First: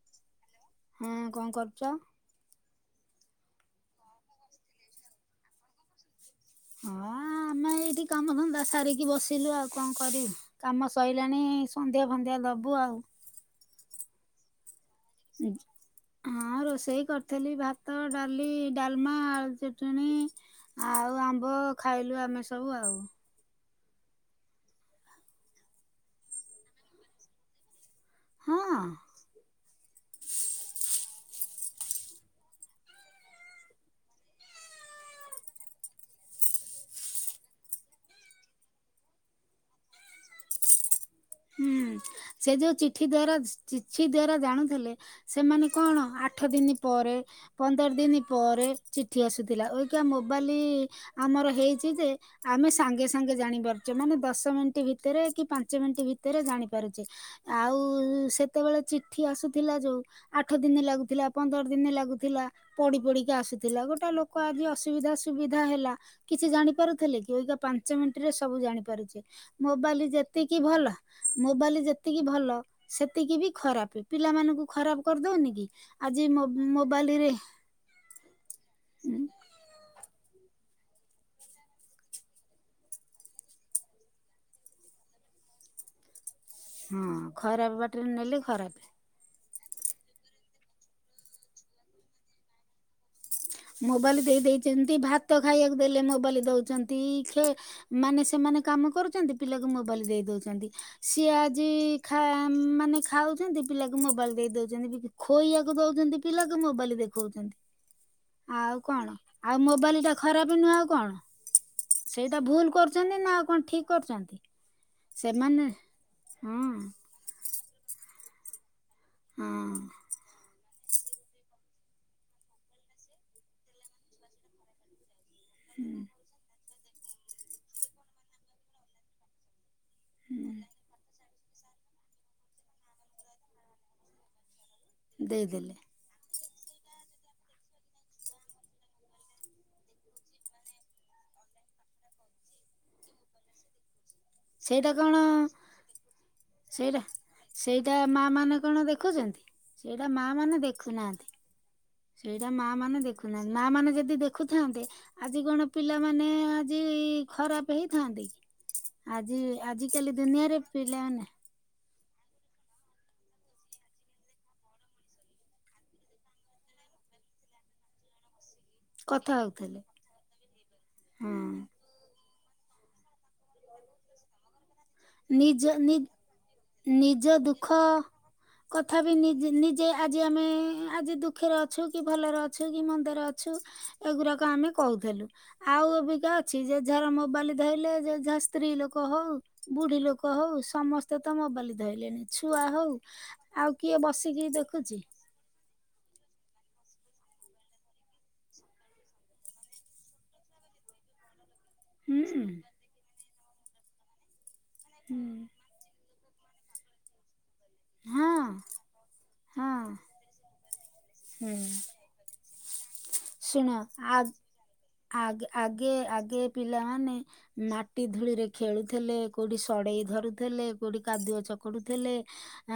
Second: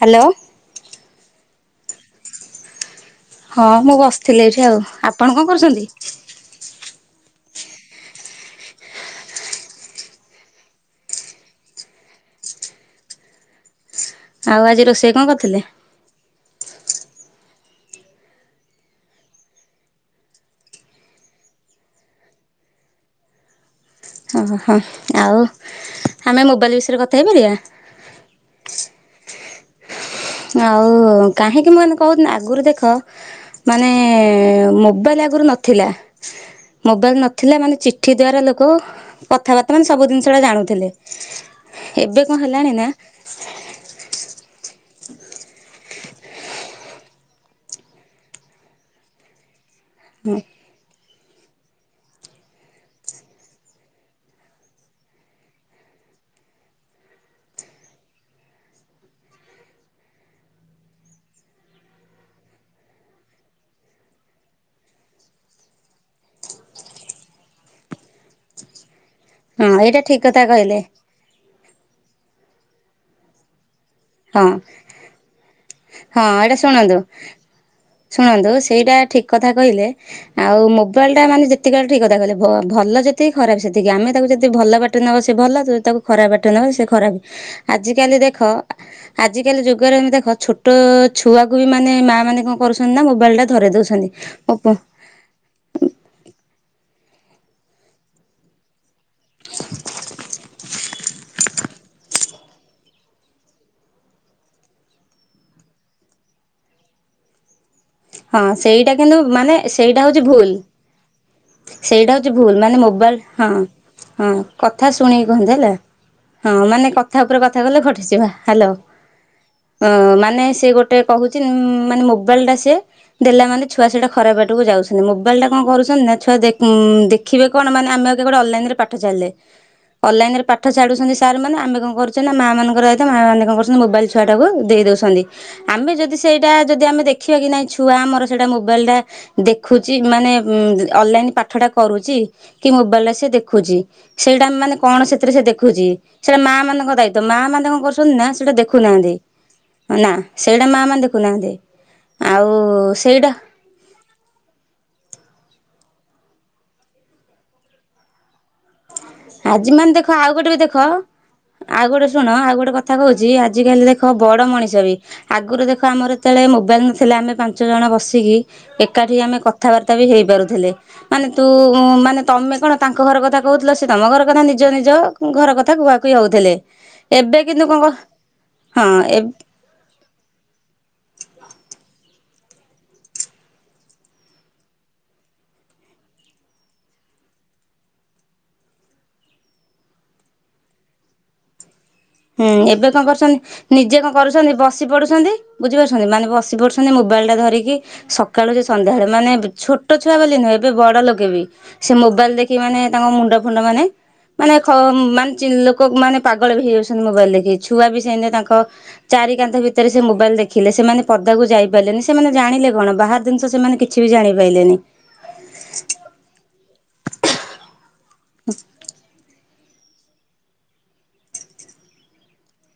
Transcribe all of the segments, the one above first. Hello. ହୁଁ କଣ କରୁଚ? ହଁ ମୁଁ ବସଥିଲି ଏଇଠି ଆଉ ଆପଣ କଣ କରୁଛନ୍ତି? ହଁ ଆମେ ଏଇଠି କାମ ଧନ୍ଦା ସାରିକି ବସିଲୁ ଆଉ କଣ କରିବୁ। କାମ ସଇଲାଣି ସନ୍ଧ୍ୟା ଫନ୍ଧ୍ୟା ଦବୁ ଆଉ। ଆଉ ଆଜି ରୋଷେଇ କଣ କରିଥିଲେ? ଉଁ ହଁ ରୋଷେଇ କରଥେଲି ଭାତ ଡାଲି ଡାଲମା ଆଳୁ ଚଟଣି ଆଉ ଆମ୍ବ ଖାଇଲୁ ଆମେ ସବୁ ଆଉ। ଓହୋ ଆଉ ଆମେ ମୋବାଇଲ ବିଷୟରେ କଥା ହେଇପାରିବା? ହଁ। ଆଉ କାହିଁକି ମୁଁ ଏଇନେ କହୁନି ଆଗୁରୁ ଦେଖ ମାନେ ମୋବାଇଲ ଆଗୁରୁ ନଥିଲା। ମୋବାଇଲ ନ ଥିଲା ମାନେ ଚିଠି ଦ୍ୱାରା ଲୋକ କଥାବାର୍ତ୍ତା ମାନେ ସବୁ ଜିନିଷଟା ଜାଣୁଥିଲେ। ହୁଁ ଏବେ କଣ ସେ ହେଲାଣି ଯୋଉ ନା ଚିଠି ଦ୍ଵାରା ଚିଠି ଦ୍ଵାରା ଜାଣୁଥେଲେ ସେମାନେ କଣ ଆ ଠ ଦିନି ପରେ ପନ୍ଦର ଦିନି ପରେ ଚିଠି ଆସୁଥିଲା ଅଇଖା ମୋବାଲି ଆମର ହେଇଚି ଯେ ଆମେ ସାଙ୍ଗେ ସାଙ୍ଗେ ଜାଣି ପାରୁଚେ ମାନେ ଦଶ ମିନିଟ ଭିତେରେ କି ପାଞ୍ଚ ମିନିଟ ଭିତେରେ ଜାଣି ପାରୁଚେ। ଆଉ ସେତେବେଳେ ଚିଠି ଆସୁଥିଲା ଯୋଉ ଆଠ ଦିନି ଲାଗୁଥିଲା ପନ୍ଦର ଦିନି ଲାଗୁଥିଲା। ପଡି ପଡିକି ଆସୁଥିଲା ଗୋଟେ ଲୋକ ଆଜି ଅସୁବିଧା ସୁବିଧା ହେଲା କିଛି ଜାଣି ପାରୁଥେଲେ କି ଅଇକା ପାଞ୍ଚ ମିନିଟ ରେ ସବୁ ଜାଣିପାରୁଚେ ହଁ ଏଇଟା ମୋବାଇଲ ଠିକ କଥା ଯେତିକି କହିଲେ। ଭଲ ମୋବାଇଲ ଯେତିକି ଭଲ ସେତିକି ବି ଖରାପେ। ହଁ ପିଲାମାନଙ୍କୁ ଖରାପ କର ଦଉନି କି ହଁ ଆଜି ଏଇଟା ଶୁଣନ୍ତୁ ମୋ-ମୋବାଇଲରେ ଶୁଣନ୍ତୁ ସେଇଟା ଠିକ କଥା କହିଲେ। ଆଉ ମୋବାଇଲଟା ମାନେ ଯେତିକି ବେଳେ ଠିକ କଥା କହିଲେ ଭ-ଭଲ ଯେତିକି ଖରାପ ସେତିକି ଆମେ ତାକୁ ଯଦି ଭଲ ବା ଟରେ ନବା ସିଏ ଭଲ ତ ତାକୁ ଖରାପ ବାଟରେ ନବା ସିଏ ହଁ ଖରାପେ ଖରାପ ବାଟରେ ଆଜିକାଲି ନେଲେ ଦେଖ ଖରାପ ଆଜିକାଲି ଯୁଗରେ ଆମେ ଦେଖ ଛୋଟ ଛୁଆକୁ ବି ମାନେ ମାଆ ମାନେ କଣ କରୁଛନ୍ତି ନା ମୋବାଇଲଟା ମୋବାଇଲ ଦେଇ ଦେଇଚନ୍ତି ଭା ତ ଖାଇଆକୁ ଦେଲେ ମୋବାଇଲ ଦଉଚନ୍ତି ଖେ ମାନେ ସେମାନେ କାମ କରୁ ଚନ୍ତି ପିଲାକୁ ମୋବାଇଲ ଦେଇ ଦଉଚନ୍ତି ସିଏ ଆ ଜି ଖା ମାନେ ଖାଉଚନ୍ତି ପିଲାକୁ ମୋବାଇଲ ଦେଇ ଦଉଚନ୍ତି ବି ଖୋଇଆକୁ ଦଉଚନ୍ତି ପିଲାକୁ ମୋବାଇଲ ଦେଖଉଚନ୍ତି। ହଁ ଆଉ ସେଇଟା କଣ କିନ୍ତୁ ମାନେ ଆଉ ସେଇଟା ମୋବାଇଲଟା ହଉଛି ଭୁଲ। ଖରାପ ନୁହଁ ଆଉ କଣ। ସେଇଟା ହଉଚି ଭୁଲ ମାନେ କରୁଛନ୍ତି ମୋବାଇଲ ନା ଆଉ ହଁ କଣ ଠିକ ହଁ କରୁଛନ୍ତି କଥା ଶୁଣିକି କୁହନ୍ତୁ ସେମାନେ ହେଲା। ହଁ ମାନେ କଥା ଉପରେ କଥା କହିଲେ ଖଟିଯିବା ହାଲୋ ହଁ ଅଁ ମାନେ ସେ ଗୋ ଟେ କହୁଚି ଉଁ ମାନେ ମୋବାଇଲଟା ସିଏ ଦେଲା ମାନେ ଛୁଆ ସେଇଟା ଖରାପ ବାଟକୁ ଯାଉ ଛନ୍ତି ମୋବାଇଲଟା କଣ କରୁଚନ୍ତି ନା ହୁଁ ଛୁଆ ଦେ ଉଁ ଦେଖିବେ କଣ ମାନେ ଆମେ ଅଇଖା ଗୋଟେ ଅଲଲାଇନରେ ପାଠ ଛାଡ଼ିଲେ ଅନଲାଇନ ରେ ପାଠ ଛାଡୁଛନ୍ତି ସାର ମାନେ ଆମେ କଣ କରୁଛେ ନା ମା ମାନଙ୍କର ହିତ ମାଆମାନେ କଣ କରୁଛନ୍ତି ମୋାବାଇଲ ଛୁଆଟାକୁ ଦେଇ ଦେଉଛ ନ୍ତି ଦେଇଦେଲେ ଆମେ ଯଦି ସେଇଟା ଯଦି ଆମେ ଦେଖିବା କି ନାହିଁ ଛୁଆ ଆମର ସେଇଟା ମୋବାଇଲଟା ଦେଖୁଛି ମାନେ ଅନଲାଇନ ପାଠଟା କରୁଛି କି ମୋବାଇଲରେ ସେ ଦେଖୁଛି ସେଇଟା ମାନେ କଣ ସେଥିରେ ସେ ଦେଖୁଛି ସେଇଟା ମା ମାନଙ୍କ ସେଇଟା ଦାୟିତ୍ଵ ମା ମାନେ କଣ ସେଇଟା କରୁଛନ୍ତି ମା ନା ସେଇଟା ମାନେ କଣ ଦେଖୁନାହାନ୍ତି। ଦେଖୁଛନ୍ତି ସେଇଟା ନା ମା ମାନେ ସେଇଟା ମା ଦେଖୁନାହାନ୍ତି ଆଉ ସେଇଟା ମା ମାନେ ସେଇଟା ଦେଖୁନାହାନ୍ତି। ମା ମାନେ ଯଦି ଦେଖୁଥାନ୍ତେ ଆଜି କଣ ପିଲାମାନେ ଆଜି ଖରାପ ହେଇଥାନ୍ତି କି? ଆଜି ମାନେ ଦେଖ ଆଜିକାଲି ଆଉ ଗୋଟେ ବି ଦୁନିଆରେ ଦେଖ ପିଲାମାନେ ଆଉ ଗୋଟେ ଶୁଣ ଆଉ ଗୋଟେ କଥା କହୁଛିି ଆଜିିକାଲି ଦେଖ ବଡ ମଣିଷ ବି ଆଗରୁ ଦେଖ ଆମର ଯେତେବେଳେ ମୋବାଇଲ ନଥିଲା ଆମେ ପାଞ୍ଚ ଜଣ ବସିକି ଏକାଠି କଥା ଆମେ ହଉଥିଲେ କଥାବାର୍ତ୍ତା ବି ହେଇପାରୁଥିଲେ ମାନେ ହଁ ତୁ ମାନେ ତମେ କଣ ତାଙ୍କ ଘର କଥା କହୁଥିଲ ସେ ତମ ଘର କଥା ନିଜ ନିଜ ଘର ନିଜ କଥା ନି କୁହାକୁହି ହେଉଥିଲେ। ନିଜ ଦୁଃଖ କଥା ବି ହଁ ନିଜ୍ ନି ଯେ ଆଜି ଆମେ ଆଜି ଦୁଃଖରେ ଅଛୁ କି ଭଲରେ ଅଛୁ କି ମନ୍ଦରେ ଅଛୁ ଏଗୁଡ଼ାକ ଆମେ କୋହୁଥିଲୁ। ଆଉ ଅବିକା ଅଛି ଯେ ଝାର ମୋବାଲି ଧଇଲେ ଯେ ଝା ସ୍ତ୍ରୀ ଲୋକ ହୋଉ ବୁଢ଼ୀ ଲୋକ ହୋଉ ସମସ୍ତେ ତ ମୋବାଲି ଧଇଲେଣି। ହୁଁ ଛୁଆ ଏବେ ହଉ କଣ ଆଉ କରୁଛନ୍ତି ନିଜେ କିଏ କଣ ବସିକି କରୁଛନ୍ତି ବସି ଦେଖୁଛି ପଡୁଛନ୍ତି ବୁଝିପାରୁଛନ୍ତି ମାନେ ବସିିପଢୁଛନ୍ତି ମୋବାଇଲ୍ ଟା ଧରିକି ସକାଳୁ ଯେ ସନ୍ଧ୍ୟାବେଳେ ମାନେ ଛୋଟ ଛୁଆ ବୋଲି ନୁହେଁ ଏବେ ବଡ ଲୋକେ ବି ସେ ହୁଁ ମୋବାଇଲ୍ ଦେଖି ମାନେ ତାଙ୍କ ମୁଣ୍ଡ ଫୁଣ୍ଡ ମାନେ ମାନେ ଖ ହୁଁ ମାନେ ଚିଲ କୋ ମାନେ ପାଗଳ ବି ହେଇ ଯାଉଛନ୍ତି ମୋବାଇଲ୍ ଦେଖି ଛୁଆ ବି ସେନ ହଁ ତାଙ୍କ ଚାରି କାନ୍ଥ ହଁ ଭିତରେ ସେ ମୋବାଇଲ୍ ଦେଖିଲେ ସେମାନେ ପଦାକୁ ହୁଁ ଯାଇପାରିଲେନି। ସେମାନେ ଜାଣିଲେ କଣ ବାହାର୍ ଶୁଣ ଆ -ଆଗେ ଆଗେ ଆଗେ ପିଲାମାନେ ମାଟି ଧୂଳି ରେ ଖେଳୁଥିଲେ କୋଉଠି ସଢ଼େଇ ଧରୁଥିଲେ କୋଉଠି କାଦୁଅ ଚକୁଟୁଥିଲେ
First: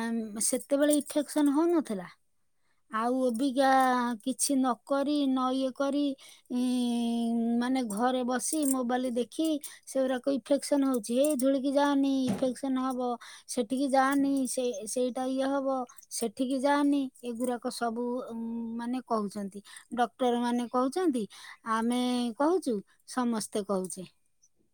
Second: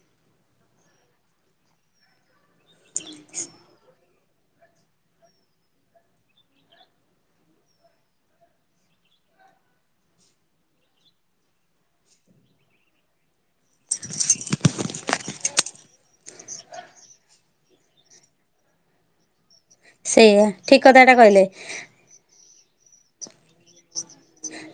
ଆମ୍ ସେତେବେଳେ ଇଫେକ୍ସନ୍ ହୋଉନଥିଲା। ଆଉ ଏବିକା କିଛିନକରି ନ ଇଏକରି ଇଁ--ମାନେ ଘରେ ବସି ମୋବାଲି ଦେଖି ସେଉରାକ ଇଫେକ୍ସନ ହୋଉଚି ହେ ଧୂଳି କି ଯାଆନି ଇଫେକ୍ସନ ହବ। ସେଠିକି ଯାଆନି ସେ -ସେଇଟା ଇଏ ହବ। ସେଠିକି ଯାନି ଏଗୁରାକ ସବୁ ମାନେ କୋହୁଛନ୍ତି। ସେଇଆ ଡକ୍ଟର ମାନେ ଠିକ କଥାଟା କହୁଛନ୍ତି କହିଲେ ଆମେ କହୁଛୁ ସମସ୍ତେ କହୁଛେ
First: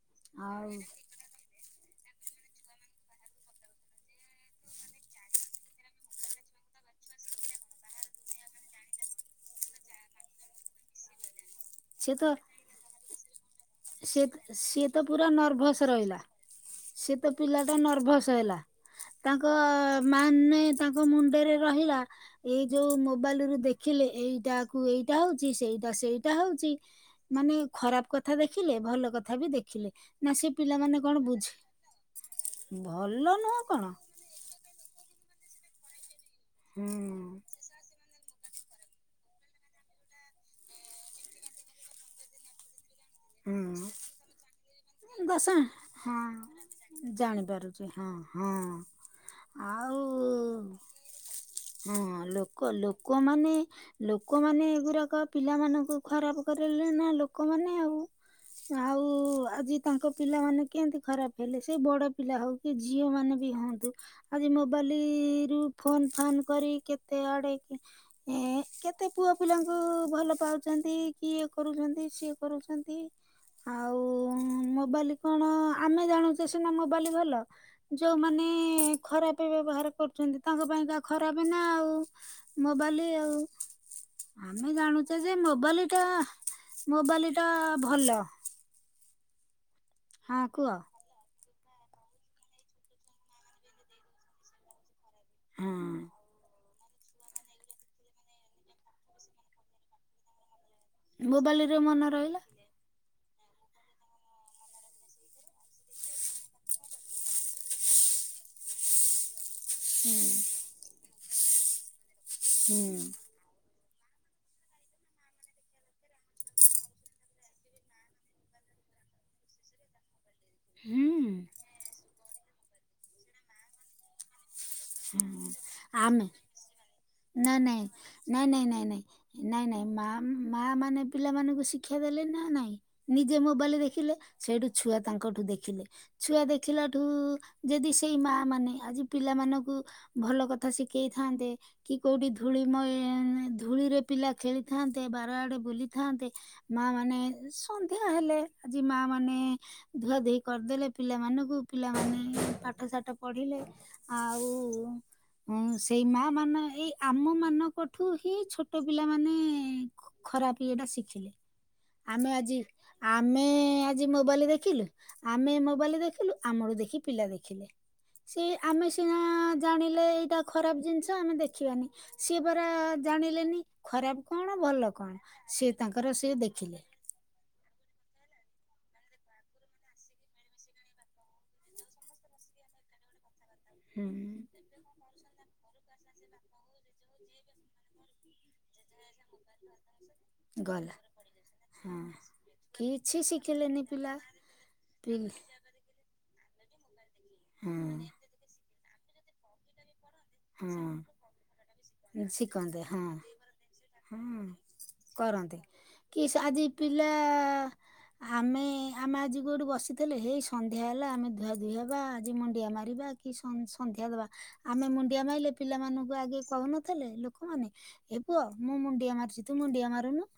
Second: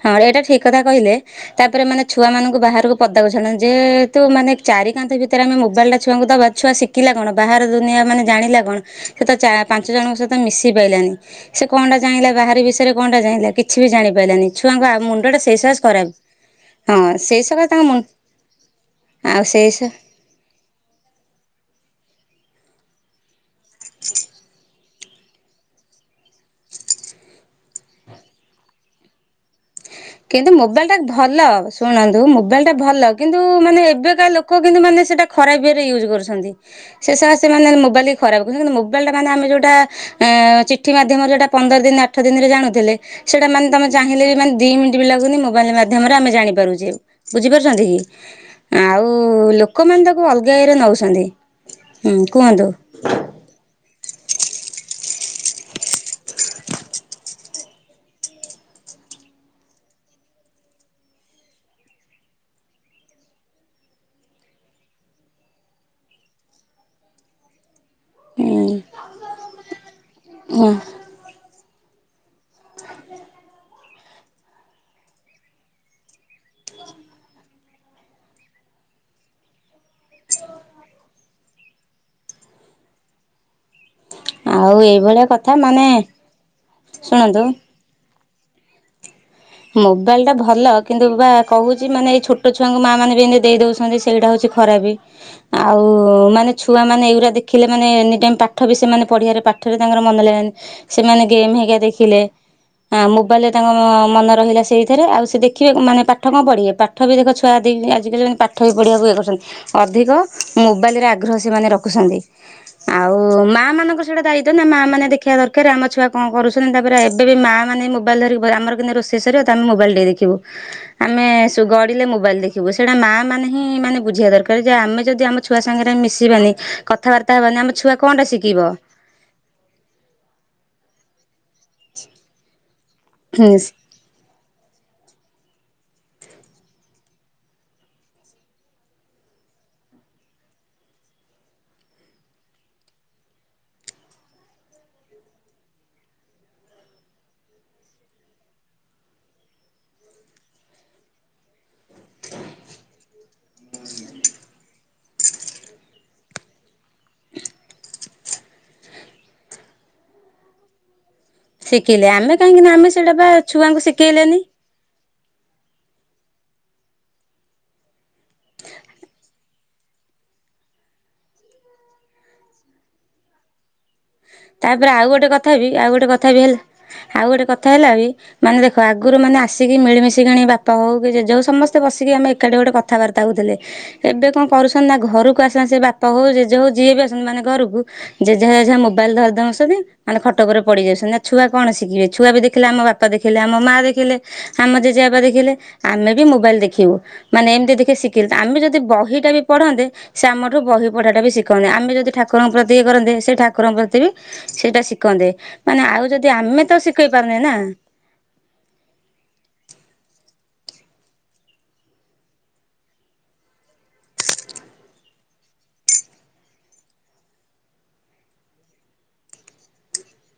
ହଁ ଏଇଟା ଠିକ କଥା ଆଉ କହିଲେ। ତାପରେ ମାନେ ଛୁଆ ମାନଙ୍କୁ ବାହାରକୁ ପଦାକୁ ଛାଡୁନାହାନ୍ତି ଯେ -ହେତୁ ମାନେ ଚାରି କାନ୍ଥ ଭିତରେ ଆମେ ମୋବାଇଲ୍ ଟା ଛୁଆଙ୍କୁ ଦବା ଛୁଆ ଶିଖିଲା କଣ ବାହାର ଦୁନିଆ ମାନେ ଜାଣିଲା କଣ ସେ ତ ଚା ପାଞ୍ଚ ଜଣଙ୍କ ସହ ମିଶି ପାଇଲାନି ସେ କଣଟା ସିଏ ଚାହିଁଲା ତ ବାହାରି ବିଷୟରେ କଣ ଟା ଚାହିଁଲା କି ସିଏ ସିଏ ତ ପୁରା ସକାଶେ ନର୍ଭସ ଖରାପ। ରହିଲା। ହଁ ସେତ ସେଇ ପିଲା ସକାଶେ ଟା ତାଙ୍କ ମୁ ନର୍ଭସ ହେଲା। ଆଉ ତାଙ୍କ ସେଇ ମାନେ ତାଙ୍କ ମୁଣ୍ଡରେ ରହିଲା ଏଇ ଯୋଉ ମୋବାଲି ରୁ ଦେଖିଲେ ଏଇଟା କୁ ଏଇଟା ହୋଉଛି ସେଇଟା ସେଇଟା ହୋଉଛି। ମାନେ ଖରାପ କଥା ଦେଖିଲେ ଭଲ କଥା ବି ଦେଖିଲେ ନା କିନ୍ତୁ ସେ ମୋବାଇଲ ଟା ପିଲାମାନେ କଣ ଭଲ ବୁଝି ଶୁଣନ୍ତୁ ମୋବାଇଲ୍ ଟା ଭଲ କିନ୍ତୁ ନୁହଁ ମାନେ କଣ ଏବେ କା ଲୋ ଲୋକ କିନ୍ତୁ ମାନେ ସେଟା ଖରାପ୍ ଇଏ ରେ ୟୁଜ କରୁଛନ୍ତି। ସେ ସା ହୁଁ ସେମାନେ ମୋବାଇଲି ଖରାପ କୁ କିନ୍ତ ମୋବାଇଲ୍ ଟା ମେ ଆମେ ଯଉଟା ଚିଠି ମାଧ୍ୟମରେ ଯଉଟା ପନ୍ଦର ଦିନ ଆଠ ଦିନରେ ଜାଣୁଥିଲେ ସେଇଟା ମାନେ ତମେ ହୁଁ। ଚାହିଁଲେ ମାନେ ଦି ମି ବି ଲାଗୁନି ଦଶ ମୋବାଇଲ୍ ମାଧ୍ୟମରେ ଆମେ ଜାଣି ପାରୁଚେ ହଁ ଜାଣିପାରୁଛି ବୁଝିପାରୁଛନ୍ତି ହଁ ହଁ କି ଆଉ ଲୋ ଆଉ ଲୋକମାନେ ତାକୁ ଅଲଗା ଇଏ ରେ ନୋଉଛନ୍ତି। ହଁ ଲୋକ ଲୋକମାନେ ଲୋକମାନେ ଏଗୁରାକ ପିଲାମାନଙ୍କୁ ଖରାପ କରେଇଲେନା ଲୋକେମାନେ ଆଉ। ଆଉ ଆଜି ତାଙ୍କ ପିଲାମାନେ କେଁତି ଖରାପ୍ ହେଲେ ସେ ବଡ଼ପିଲା ହୋଉ। ସେ ଝିଅ ମାନେ ବି ହୋନ୍ତୁ। ଆଜି ମୋବାଲି ରୁ ଫୋନ୍ ଫାନ୍ କରି କେତେ ଆଡ଼େ କି ଏ ହୁଁ କେତେ ପୁଅ ପିଲାଙ୍କୁ ଭଲ ପାଉଛନ୍ତି କି ଇଏ କରୁଛନ୍ତି ସିଏ କରୁଛନ୍ତି। ଆଉ ମୋବାଲି କଣ ଆମେ ଜାଣୁଚେ ସିନା ମୋବାଲି ଭଲ। ଯୋଉମାନେ ଖରାପେ ବ୍ୟବହାର କରୁଛନ୍ତି ତାଙ୍କ ପାଇଁ କା ଖରାପେ ନା ଆଉ। ମୋବାଲି ଆଉ। ଆଉ ଆମେ ଜାଣୁଛେ ଏଇଭଳିଆ ଯେ କଥା ମାନେ ମୋବାଲି ଟା ମୋବାଲି ଶୁଣନ୍ତୁ ଟା ଭଲ। ମୋବାଇଲ୍ ଟା ହଁ ଭଲ କୁହ କି ନ୍ତୁ କହୁଛି ମାନେ ଏଇ ଛୋଟ ଛୁଆଙ୍କୁ ମା ମାନେ ବି ଏମିତି ଦେଇ ଦଉଛନ୍ତି ସେଇଟା ହଉଛି ଖରାପେ। ଆଉ ହଁ ମାନେ ଛୁଆ ମାନେ ଏଗୁରା ଦେଖିଲେ ମାନେ ଏନି ଟାଇମ୍ ପାଠ ବି ସେମାନେ ପଢ଼ିବାରେ ପାଠ ବି ତାଙ୍କର ମନେ ଲାଗିବନି। ସେମାନେ ଗେମ୍ ହେରିକା ମୋବାଇଲରେ ମନ ଦେଖିଲେ ରହିଲା ମୋବାଇଲ ରେ ତାଙ୍କ ମନରେ ରହିଲା ସେଇଥରେ ଆଉ ସେ ଦେଖିବେ ମାନେ ପାଠ କଣ ପଢ଼ିବେ ପାଠ ବି ଦେଖ ଛୁଆ ଆଇ ଆଜିପର୍ଯ୍ୟନ୍ତ ପାଠ ବି ପଢ଼ିବାକୁ ଇଏ କରୁଛନ୍ତି। ଅଧିକ ହୁଁ। ମୋବାଇଲରେ ଆଗ୍ରହ ସେମାନେ ରଖୁଛନ୍ତି ହୁଁ ଆଉ ମା ମାନଙ୍କର ଯୋଉଟା ଦାୟିତ୍ୱ ନା ମା ମାନେ ଦେଖିବା ଦରକାର ଆମ ଛୁଆ କଣ କରୁଛନ୍ତି ତାପରେ ଏବେ ବି ମା ମାନେ ମୋବାଇଲ ଧରି ଆମର କେମିତି ରୋଷ ଇ ସରିବ ଆମେ ମୋବାଇଲ୍ ଟିକେ ଦେଖିବୁ। ହୁଁ। ଯୋଉ ଗଡ଼ିଲ ମୋାଇଲ ଦେଖିବୁ ସେଇଟା ମା ମାନେ ହିଁ ମାନେ ବୁଝିବା ଦରକାର। ଆମେ ଯଦି ଆମ ହୁଁ। ଛୁଆ ସାଙ୍ଗରେ ଆମେ ମିଶିବାନି କଥାବାର୍ତ୍ତା ନା ହେବାନି ଆମ ନାଇଁ ଛୁଆ କଣଟା ନାଇଁ ନାଇଁ ଶିଖିବ। ନାଇଁ ନାଇଁ ନାଇଁ ନାଇଁ ମା ମା ମାନେ ପିଲାମାନଙ୍କୁ ସି ଶିକ୍ଷା ଦେଲେ ନା ନାଇଁ ନିଜେ ମୋବାଇଲ ଦେଖିଲେ ସେଠୁ ଛୁଆ ତାଙ୍କଠୁ ଦେଖିଲେ। ଛୁଆ ଦେଖିଲା ଠୁ ଯଦି ସେଇ ମା ମାନେ ଆଜି ପିଲାମାନଙ୍କୁ ଙ୍କୁ ଭଲ କଥା ଶିଖେଇଥାନ୍ତେ। କି କୋଉଠି ଧୂଳି ମ ଧୂଳିରେ ପିଲା ଖେଳିଥାନ୍ତେ ବାର ଆଡେ ବୁଲିଥାନ୍ତେ। ମା ମାନେ ସନ୍ଧ୍ୟା ହେଲେ ଆଜି ମା ମାନେ ଧୁଆ ଧୁହି କରିଦେଲେ ପିଲାମାନଙ୍କୁ ପିଲାମାନେ ପାଠ ସାଠ ପଢିଲେ ଆଉ ହୁଁ। ହୁଁ ସେଇ ମା ମାନେ ହିଁ ଆମ ମାନଙ୍କଠୁ ହିଁ ଛୋଟ ପିଲାମାନେ ଖରାପ ଇଏଟା ଶିଖିଲେ ଶିଖିଲେ ଆମେ ଆଜି କାହିଁକି ନା ସେଇଟା ବା ଆମେ ଛୁଆଙ୍କୁ ଆଜି ଶିଖେଇଲେନି। ମୋବାଇଲ ଦେଖିଲୁ। ଆମେ ମୋବାଇଲରେ ଦେଖିଲୁ ଆମଠୁ ଦେଖି ପିଲା ଦେଖିଲେ ସେ ଆମେ ସିନା ଜାଣିଲେ ଏଇଟା ଖରାପ ଜିନିଷ ଆମେ ଦେଖିବାନି ସିଏ ପରା ଜାଣିଲେନି। ଖରାପ କଣ ତାପରେ ଭଲ ଆଉ ଗୋଟେ କଣ କଥା ବି ସିଏ ଆଉ ଗୋଟେ ତାଙ୍କର କଥା ସିଏ ବି ହେଲା ଦେଖିଲେ। ଆଉ ଗୋଟେ କଥା ହେଲା ବି ମାନେ ଦେଖ ଆଗରୁ ମାନେ ଆସିକି ମିଳିମିଶିକିଣି ବାପା ହଉ କି ଜେଜ ହଉ ସମସ୍ତେ ବସିକି ଆମେ ଏକାଠି ଗୋଟେ କଥାବାର୍ତ୍ତା ହୋଇଥିଲେ ହୁଁ ଏବେ କଣ କରୁଛନ୍ତି ନା ଘରକୁ ଆସନ୍ନ୍ତି ସେ ବାପ ହଉ ଜେଜେ ହଉ ଯିଏ ବି ଆସନ୍ତି ମାନେ ଘରକୁ ଜେଜେଜେଜେ ମୋବାଇଲ ଧରେଇ ଦଉଛନ୍ତି। ମାନେ ଖଟଉପରେ ପଡି ଗଲା ଯାଉଛନ୍ତି ନା ଛୁଆ କଣ ହଁ ଶିଖିବେ ଛୁଆ ବି ଦେଖିଲ ଆମ ବାପା କିଛି ଦେଖିଲେ ଆମ ମା ଶିଖିଲେନି ପିଲା ଦେଖିଲେ ଆମ ଜେଜେ ବାପା ପିଲ ଦେଖିଲେ ଆମେ ବି ମୋବାଇଲ ଦେଖିବୁ ମାନେ ଏମିତି ଦେଖି ହଁ ଶିଖିଲେ ଆମେ ଯଦି ବହିଟା ବି ପଢନ୍ତେ। ସେ ଆମଠାରୁ ବହି ପଢ଼ାଟା ବି ଶିଖନ୍ତେ ଆମେ ଯଦି ହଁ ଠାକୁରଙ୍କୁ ପ୍ରତି ଶିଖନ୍ତେ ଇଏ ହଁ କରନ୍ତେ ସେ ଠା ଠାକୁର ପ୍ରତି ବି ହଁ ସେଇଟା ଶିଖନ୍ତେ କରନ୍ତି ମାନେ ଆଉ କି ଯଦି ସେ ଆଜି ଆମେ ତ ପିଲା ଶିଖେଇ ପାରୁନେ ନା। ଆମେ ଆମେ ଆଜି କୋଉଠି ବସିଥିଲେ ହେଇ ସନ୍ଧ୍ୟା ହେଲା ଆମେ ଧୁଆଧୁଇ ହବା ଆଜି ମୁଣ୍ଡିଆ ମାରିବା। କି ସନ୍ଧ୍ୟା ଦବା ଆମେ ମୁଣ୍ଡିଆ ମାଇଲେ ପିଲାମାନଙ୍କୁ ଆଗେ କହୁନଥିଲେ ଲୋକମାନେ ଏ ପୁଅ ମୁଁ ମୁଣ୍ଡିଆ ମାରୁଛି ତୁ ମୁଣ୍ଡିଆ ମାରୁନୁ।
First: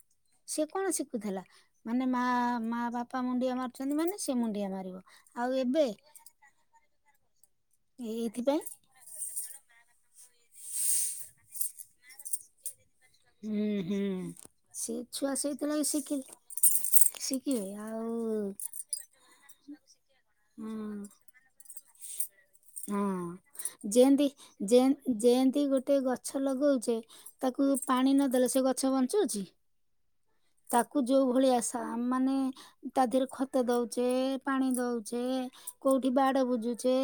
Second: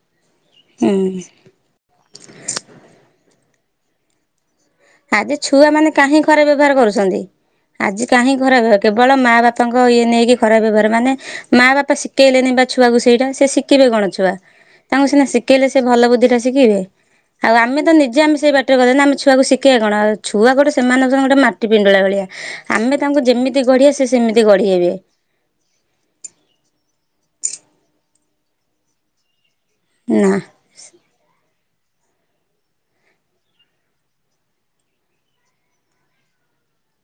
ସିଏ କଣ ହୁଁ। ଶିଖୁଥିଲା ମାନେ ମା ମା ବାପା ମୁଣ୍ଡିଆ ମାରୁଛନ୍ତି ମାନେ ସେ ମୁଣ୍ଡିଆ ମାରିବ। ଆଜି ଆଉ ଛୁଆ ଏବେ ମାନେ କାହିଁ ଖରା ବ୍ୟବହାର କରୁଛନ୍ତି ଆଜି କାହିଁ ଖରା ଏଇଥିପାଇଁ ବ୍ୟ କେବଳ ମା ବାପାଙ୍କ ଇଏ ନେଇକି ଖରାପ ବ୍ୟବହାର ମାନେ ମା ବାପା ଶିଖେଇଲେନି ବା ଛୁଆକୁ ସେଇଟା ସେ ହୁଁ ଶିଖିବେ ହୁଁ କଣ ଛୁଆ ସେ ତାଙ୍କୁ ସିନା ଛୁଆ ଶିଖେଇଲେ ସେ ସେଇଥିଲାଗି ଭଲ ଶିଖି ବୁଦ୍ଧି ଟା ଶିଖିବେ। ଆଉ ଶିଖିବେ ଆମ ତ ଆଉ ନିଜେ ଆମେ ସେଇ ବାଟରେ ଗଲେ ନା ଆମେ ଛୁଆକୁ କିଏ କଣ ଛୁଆ ଗୋଟେ ହଁ ସେମାନେ ହଉଚନ୍ତି ଗୋଟେ ମାଟି ପିଣ୍ଡୁଳା ଭଳିଆ। ଆମେ ତାଙ୍କୁ ଯେମିତି ହଁ ଗଢିବା ସେ ଯେଏନ୍ତି ସେମିତି ଗଢି ଯେ ହେବେ ଯେଏନ୍ତି ଗୋଟେ ଗଛ ଲଗଉଛେ ତାକୁ ପାଣି ନଦେଲେ ସେ ଗଛ ବଞ୍ଚୁଛି। ନା। ତାକୁ ଯୋଉ ଭଳି ଆସା ଆମ ମାନେ ତା ଦେହରେ ଖତ ଦଉଛେ ପାଣି ଦଉଛେ କୋଉଠି ବାଡ ବୁଜୁଛେ।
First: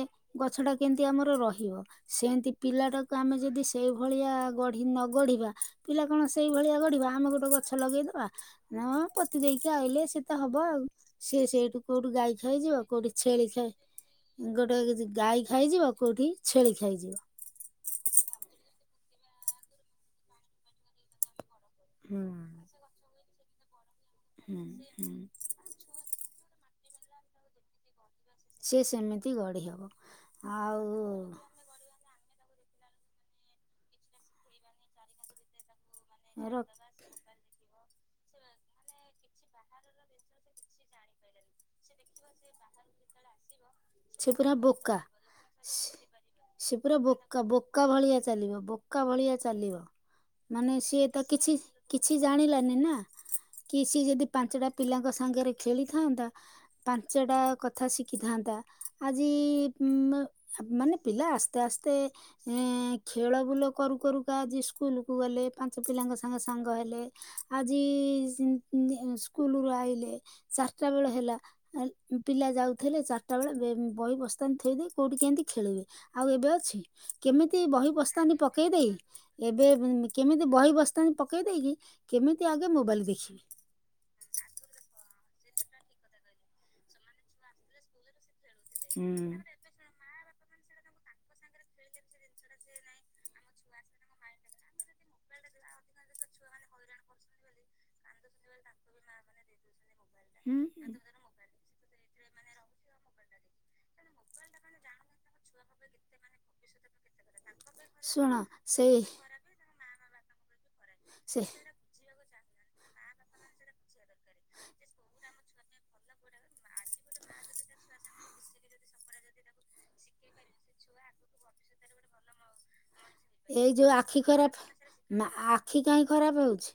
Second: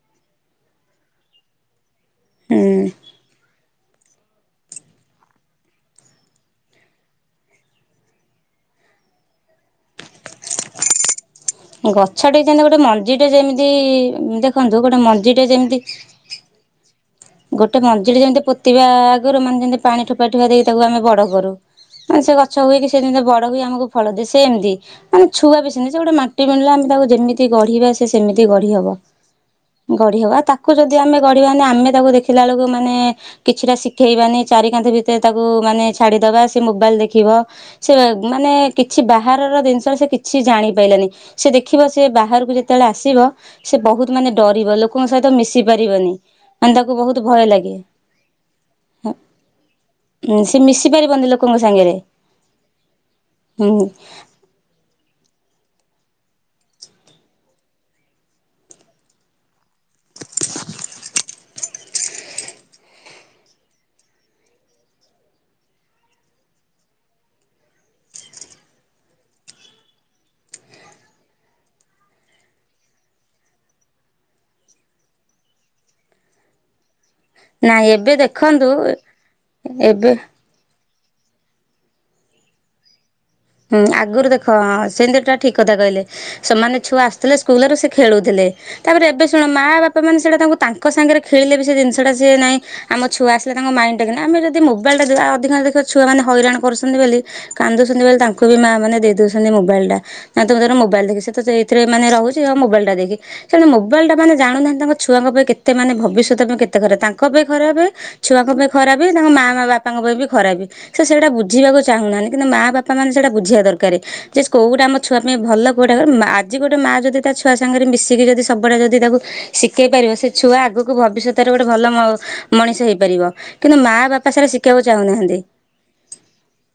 ଗଛ ଟା କେମିତି ଆମର ରହିବ ସେମତି ହୁଁ। ପିଲାଟାକୁ ଆମେ ଯଦି ସେଇ ଭଳିଆ ଗଢି ନ ଗଢିବା ପିଲା କଣ ସେଇଭଳିଆ ଗଢିବା ଆମେ ଗୋଟେ ଗଛ ଲଗେଇଦବା ହ ପୋତି ଦେଇକି ଆଇଲେ ସେ ତ ହବ ଆଉ। ସିଏ ସେଇଠୁ କୋଉଠୁ ଗାଈ ଗଛଟେ ଯେମିତି ଗୋଟେ ଖାଇଯିବ କୋଉଠି ମଞ୍ଜିଟେ ଛେଳି ଯେମିତି ଖଏ ଦେଖନ୍ତୁ ଗୋଟେ ଗାଈ ମଞ୍ଜିଟେ ଯେମିତି ଖାଇଯିବ କୋଉଠି ଛେଳି ଖାଇଯିବ। ଗୋଟେ ମଞଜିରେ ଯେମିତି ପୋତିିବା ଆଗରୁ ମାନେ ଯେମିତି ପାଣି ଠୋପେ ଠୋପେ ଦେଇକି ତାକୁ ଆମେ ବଡ କରୁ। ମାନେ ହୁଁ। ସେ ଗଛ ହୁଏ କି ସେ ଯେମିତି ବଡ ହୁଏ ଆମକୁ ଫଳ ଦିଏ ସେ ହୁଁ ଏମିତି ହୁଁ ମାନେ ଛୁଆ ବେଶୀ ଜି ଗୋଟେ ମାଟି ପେଣ୍ଡୁଳା ଆମେ ତାକୁ ଯେମିତି ଗଢିବା ସେମିତି ଗଢି ସେ ହବ ସେମିତି ଗଢ଼ି ହବ ଗଢି ହବ ଆତାକୁ ଆଉ ଯଦି ଆମେ ଗଢିବା ନା ଆମେ ତାକୁ ଦେଖିଲା ବେଳକୁ ମାନେ କିଛିଟା ଶିଖେଇବାନି ଚାରି କାନ୍ଥ ଭିତରେ ତାକୁ ମାନେଜ୍ ଛାଡି ଦବା ର ସିଏ ମୋବାଇଲି ଦେଖିବ। ଛୂଆ ସିଏ ଉଃ ମାନେ କିଛି ବାହାରର ଜିନିଷ ସେ କିଛି ଜାଣିପାଇଲାନି। ସିଏ ଦେଖିବ ସିଏ ବାହାରକୁ ଯେତେଳେ ଆସିବ ସିଏ ବହୁତ ସେ ମାନେ ପୁରା ଡରିବ ବୋକା। ଲୋକଙ୍କ ସହିତ ମିଶି ପାରିବନି। ମାନେ ସେ ତାକୁ ପୁରା ବହୁତ ଭୟ ବୋକା ଲାଗେ ବୋକା ଭଳିଆ ଚାଲିବ ବୋକା ଭଳିଆ ଚାଲିବ। ସେ ମାନେ ମିଶି ସିଏ ତ ପାରିବନି କିଛି ଲୋକଙ୍କ ସାଙ୍ଗରେ କିଛି ଜାଣିଲାନି ନା କି ହୁଁ ସିଏ ଯଦି ପାଞ୍ଚଟା ପିଲାଙ୍କ ସାଙ୍ଗରେ ଖେଳିଥାନ୍ତା ପାଞ୍ଚଟା କଥା ଶିଖିଥାନ୍ତା। ଆଜି ଉଁ ଆମାନେ ପିଲା ଆସ୍ତେ ଆସ୍ତେ ଏଁ ଖେଳ ବୁଲ କରୁ କରୁ କା ଆଜି ସ୍କୁଲକୁ ଗଲେ ପାଞ୍ଚ ପିଲାଙ୍କ ସାଙ୍ଗେ ସାଙ୍ଗ ହେଲେ। ଆଜି ଉଂ ଉଂ ସ୍କୁଲ ରୁ ଆଇଲେ ଚାରିଟା ବେଳେ ହେଲା। ଏ ଇ ପିଲା ଯାଉଥିଲେ ଚାର୍ ସେତେବେଳେ ବେ ବହି ବସ୍ତାନି ଥୋଇ ଦେଇ କୋଉଠି କେମିତି ଖେଳିବେ ଆଉ ଏବେ ଅଛି। କେମିତି ନାଇଁ ବହି ଏବେ ବସ୍ତାନୀ ଦେଖନ୍ତୁ ପକେଇ ଦେଇ ଏବେ ଉଂ କେମି ତି ବହି ବସ୍ତାନ୍ତି ପକେଇ ଦେଇକି କେମିତି ଆଗେ ମୋବାଇଲ ଦେଖିବି। ହୁଁ ଆଗରୁ ଦେଖ ହଁ ସେମିତିଟା ଠିକ କଥା କହିଲେ ସେମାନେ ଛୁଆ ଆସୁଥିଲେ ସ୍କୁଲରୁ ସେ ଖେଳୁଥିଲେ। ତାପରେ ହୁଁ। ଏବେ ଶୁଣ ମା ବାପା ମାନେ ସେଇଟା ତାଙ୍କୁ ତାଙ୍କ ସାଙ୍ଗରେ ଖେଳିଲେ ବି ସେ ଜିନିଷଟା ସିଏ ନାଇଁ ଆମ ଛୁଆ ସି ହେଲେ ତାଙ୍କ ମାଇଣ୍ଡଟା କିି ଆମେ ଯଦି ମୋବାଇଲ୍ ଟା ଦବା ଅଧିକାଂଶ ଦେଖିବା ଛୁଆମାନେ ହଇରାଣ କରୁଚନ୍ତି ବୋଲି କାନ୍ଦୁଚନ୍ତି ବୋଲି ତାଙ୍କୁ ଙ୍କୁ ବି ମା ମାନେ ଦେଇ ଦୋଉଚନ୍ତି ମୋବାଇଲ ଟା ନା ହୁଁ। ତୁମେ ତର ହୁଁ। ମୋବାଇଲ ଦେଖି ସିଏ ତ ଯି ଥିରେ ମାନେ ରହୁଚି ଆଉ ମୋବାଇଲ ଟା ଦେଇକି। ସେମିତି ମୋବାଇଲ ଟା ମାନେ ଜାଣୁନାହାନ୍ତି ତାଙ୍କ ଛୁଆଙ୍କ ପାଇଁ କେ କେତେ ମାନେ ଭବିଷ୍ୟତ ପାଇଁ କେତେ ଖରାପେ ତାଙ୍କ ପାଇଁ ଖରାପେ। ଶୁଣ ଛୁଆଙ୍କ ପାଇଁ ସେଇ ଖରାପେ ତାଙ୍କ ମା ଆଁ ମାଁବାପା ପାଙ୍କ ପାଇଁ ବି ଖରାପେ ସେ ସେଇଟା ବୁଝିବାକୁ ଚାହୁଁ ନାହାନ୍ତି କିନ୍ତୁ ମା ବାପା ମାନେ ସେଟା ବୁଝିବା ଦର୍ କାରେ ଯେ କୋଉଟା ଆମ ଛୁଆ ମେ ଭଲ କୋଉଟା କହନିଁ ମା ଆଜି ଗୋଟେ ମା ଯଦି ତା ଛୁଆ ସାଙ୍ଗରେ ମିଶିକି ଯଦି ସବୁଡେ ଯଦି ତାକୁ ଶିକେଇ ପାରିବ ସେ ଛୁଆ ଆଗକୁ ଭବିଷ୍ୟତରେ ଗୋଟେ ଭଲ ମ ମଣିଷ ହେଇପାରିବ ଏଇ କିନ୍ତୁ ଯୋଉ ମା ଆଖି ବାପା ସେରା ଖରାପ ଶିକେଇବାକୁ ମା- ଚାହୁଁନାହାନ୍ତି। ଆଖି କାହିଁ ଖରାପ ହୋଉଚି?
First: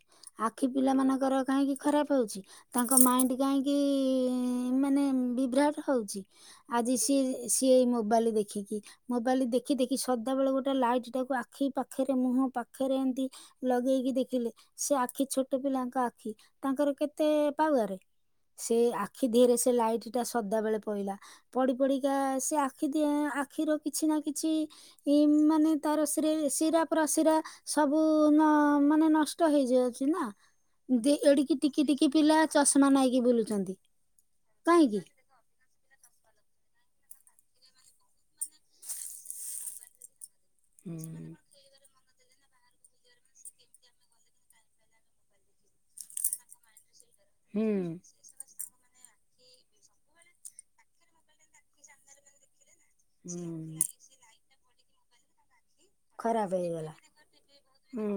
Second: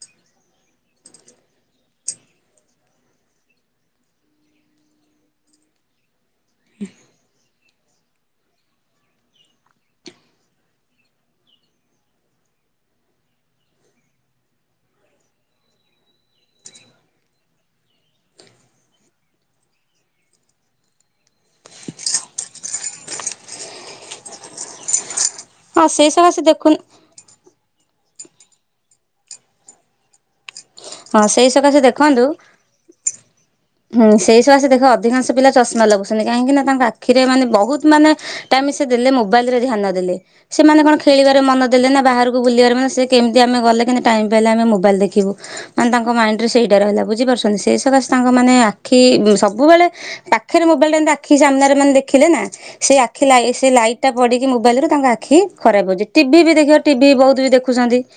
ଆଖି ପିଲାମାନଙ୍କର କାହିଁକି ଖରାପ ହୋଉଚି? ତାଙ୍କ ମାଇଣ୍ଡ କାହିଁକିଇଁ ମାନେ ବିଭ୍ରାଟ ହଉଚି। ଆଜି ସି ସିଏ ଏଇ ମୋବାଇଲ ଦେଖିକି ମୋବାଇଲ ଦେଖି ଦେଖି ସଦାବେଳେ ଗୋ ଟେ ଲାଇଟ୍ ଟାକୁ ଆଖି ପାଖରେ ମୁହଁ ପାଖରେ ଏଣଁତି ଲଗେଇକି ଦେଖିଲେ ସେ ଆଖି ଛୋଟ ପିଲାଙ୍କ ଆଖି ତାଙ୍କର କେତେ ପାୱାରେ? ସେ ଆଖି ଧିରେ ସେ ଲାଇଟ୍ ଟା ସଦା ବେଳେ ପଇଲା। ପଡି ପଡିକା ସେ ଆଖି ଦିହାଁ ଆଖିର କିଛି ନା କିଛି ମା ମାନେ ହଁ ତାର ସେଇ ଶ୍ରୀ ସକାଶେ ଦେଖୁ ଶ୍ରାରା ପ୍ରଶିରା ସବୁ ନ ମାନେ ନଷ୍ଟ ହେଇଯାଉଚି ନା। ଦେ ହଁ ସେଇ ଏଡିକି ସକାଶେ ଟିକି ଟିକି ଦେଖନ୍ତୁ ପିଲା ଚଷମା ନାଇକି ବୁଲୁଚନ୍ତି। ହୁଁ ସେଇସକାସେ ଦେଖ ଅଧିକାଂଶ ପିଲା ଚଷମା ଲାଗୁ ମାନେ କାହିଁକି ନା ତାଙ୍କ ଆଖିରେ ମାନେ ବହୁତ ମାନେ ଟାଇମ୍ ସେ ଦେଲେ ମୋବାଇଲ ରେ ଧ୍ୟାନ ଦେଲେ। ସେମାନେ କଣ ଖେଳିବାରେ ମନ ଦେଲେ ନା ବାହାରୁ କୁ ବୁଲିଆରେ ସେ କେମତି ଆମେ ଗଲେ ଟାଇମ୍ ପାଇଲେ ଆମେ ମୋବାଇଲ ଦେଖିବୁ ମାନେ ତାଙ୍କ ମାଇଣ୍ଡରେ ସେଇଟା ରହିଲା। ବୁଝି ଝି ପାରୁଚନ୍ତି ସେହି ସକାଶେ ତାଙ୍କମାନେ ଆ ଆଖି ସବୁବେଳେ ପାଖରେ ମୋବାଇଲଟା ଏମତି ଆଖି ସାମ୍ନାରେ ମାନେ ଦେଖିଲେନା ସେଇ ଆ ଆଖି ଲାଇ ସେ ହୁଁ। ଲାଇଟା ପଡ଼ିକି ମୋବାଇଲରୁ ତାଙ୍କ ଆଖି ଖରାପ ହଉଚି ଟିଭି ବି ଖରାପ ଦେଖିବ ହେଇଗଲା ଟିଭି ବହୁତ ବି ଦେଖୁଚନ୍ତି ହୁଁ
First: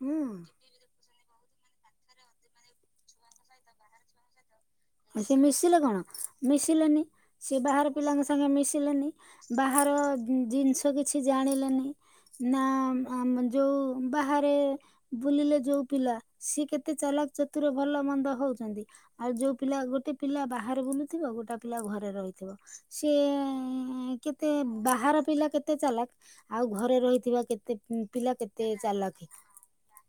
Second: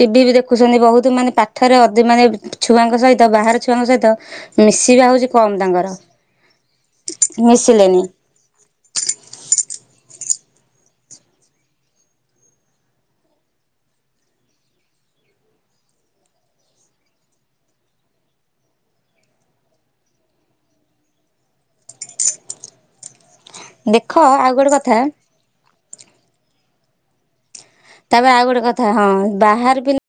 ଟିଭି ବି ଦେଖୁଚନ୍ତି ବହୁତ ମାନେ ପାଠରେ ଅ ଦି ମାନେ ଛୁଆଙ୍କ ସହିତ ବାହାର ଛୁଆଙ୍କ ସହିତ ମିଶ୍ ସେ ମିଶିଲେ କଣ ମିଶିଲେନି ସେଏ ବାହାର ମିଶିଲେନି ପିଲାଙ୍କ ସ ଙ୍ଗେ ମିଶିଲେନି ବାହାର ଜିନିଷ କିଛି ଜାଣିଲେନି। ନା ଆଁ ଆମଁ ଯୋଉ ବାହାରେ ବୁଲିଲେ ଯୋଉ ପିଲା ସିଏ କେତେ ଚାଲାକ ଚତୁର ଭଲ ମନ୍ଦ ହଉଚନ୍ତି ଆଉ ଯୋଉ ପିଲା ଗୋଟେ ପିଲା ବାହାରେ ବୁଲୁଥିବ ଗୋଟେ ପିଲା ଘରେ ରହିଥିବ ସିଏ ଉଁ ଦେଖ ହୁଁ ଆଉ କେତେ ଗୋଟେ କଥା ବାହାର ପିଲା କେତେ ଚାଲାକ୍ ଆଉ ଘରେ ରହିଥିବା କେତେ ତାପରେ ପିଲା ଆଉ ଗୋଟେ କେତେ କଥା ହଁ ଚାଲାଖେ। ବାହାର ପିଲା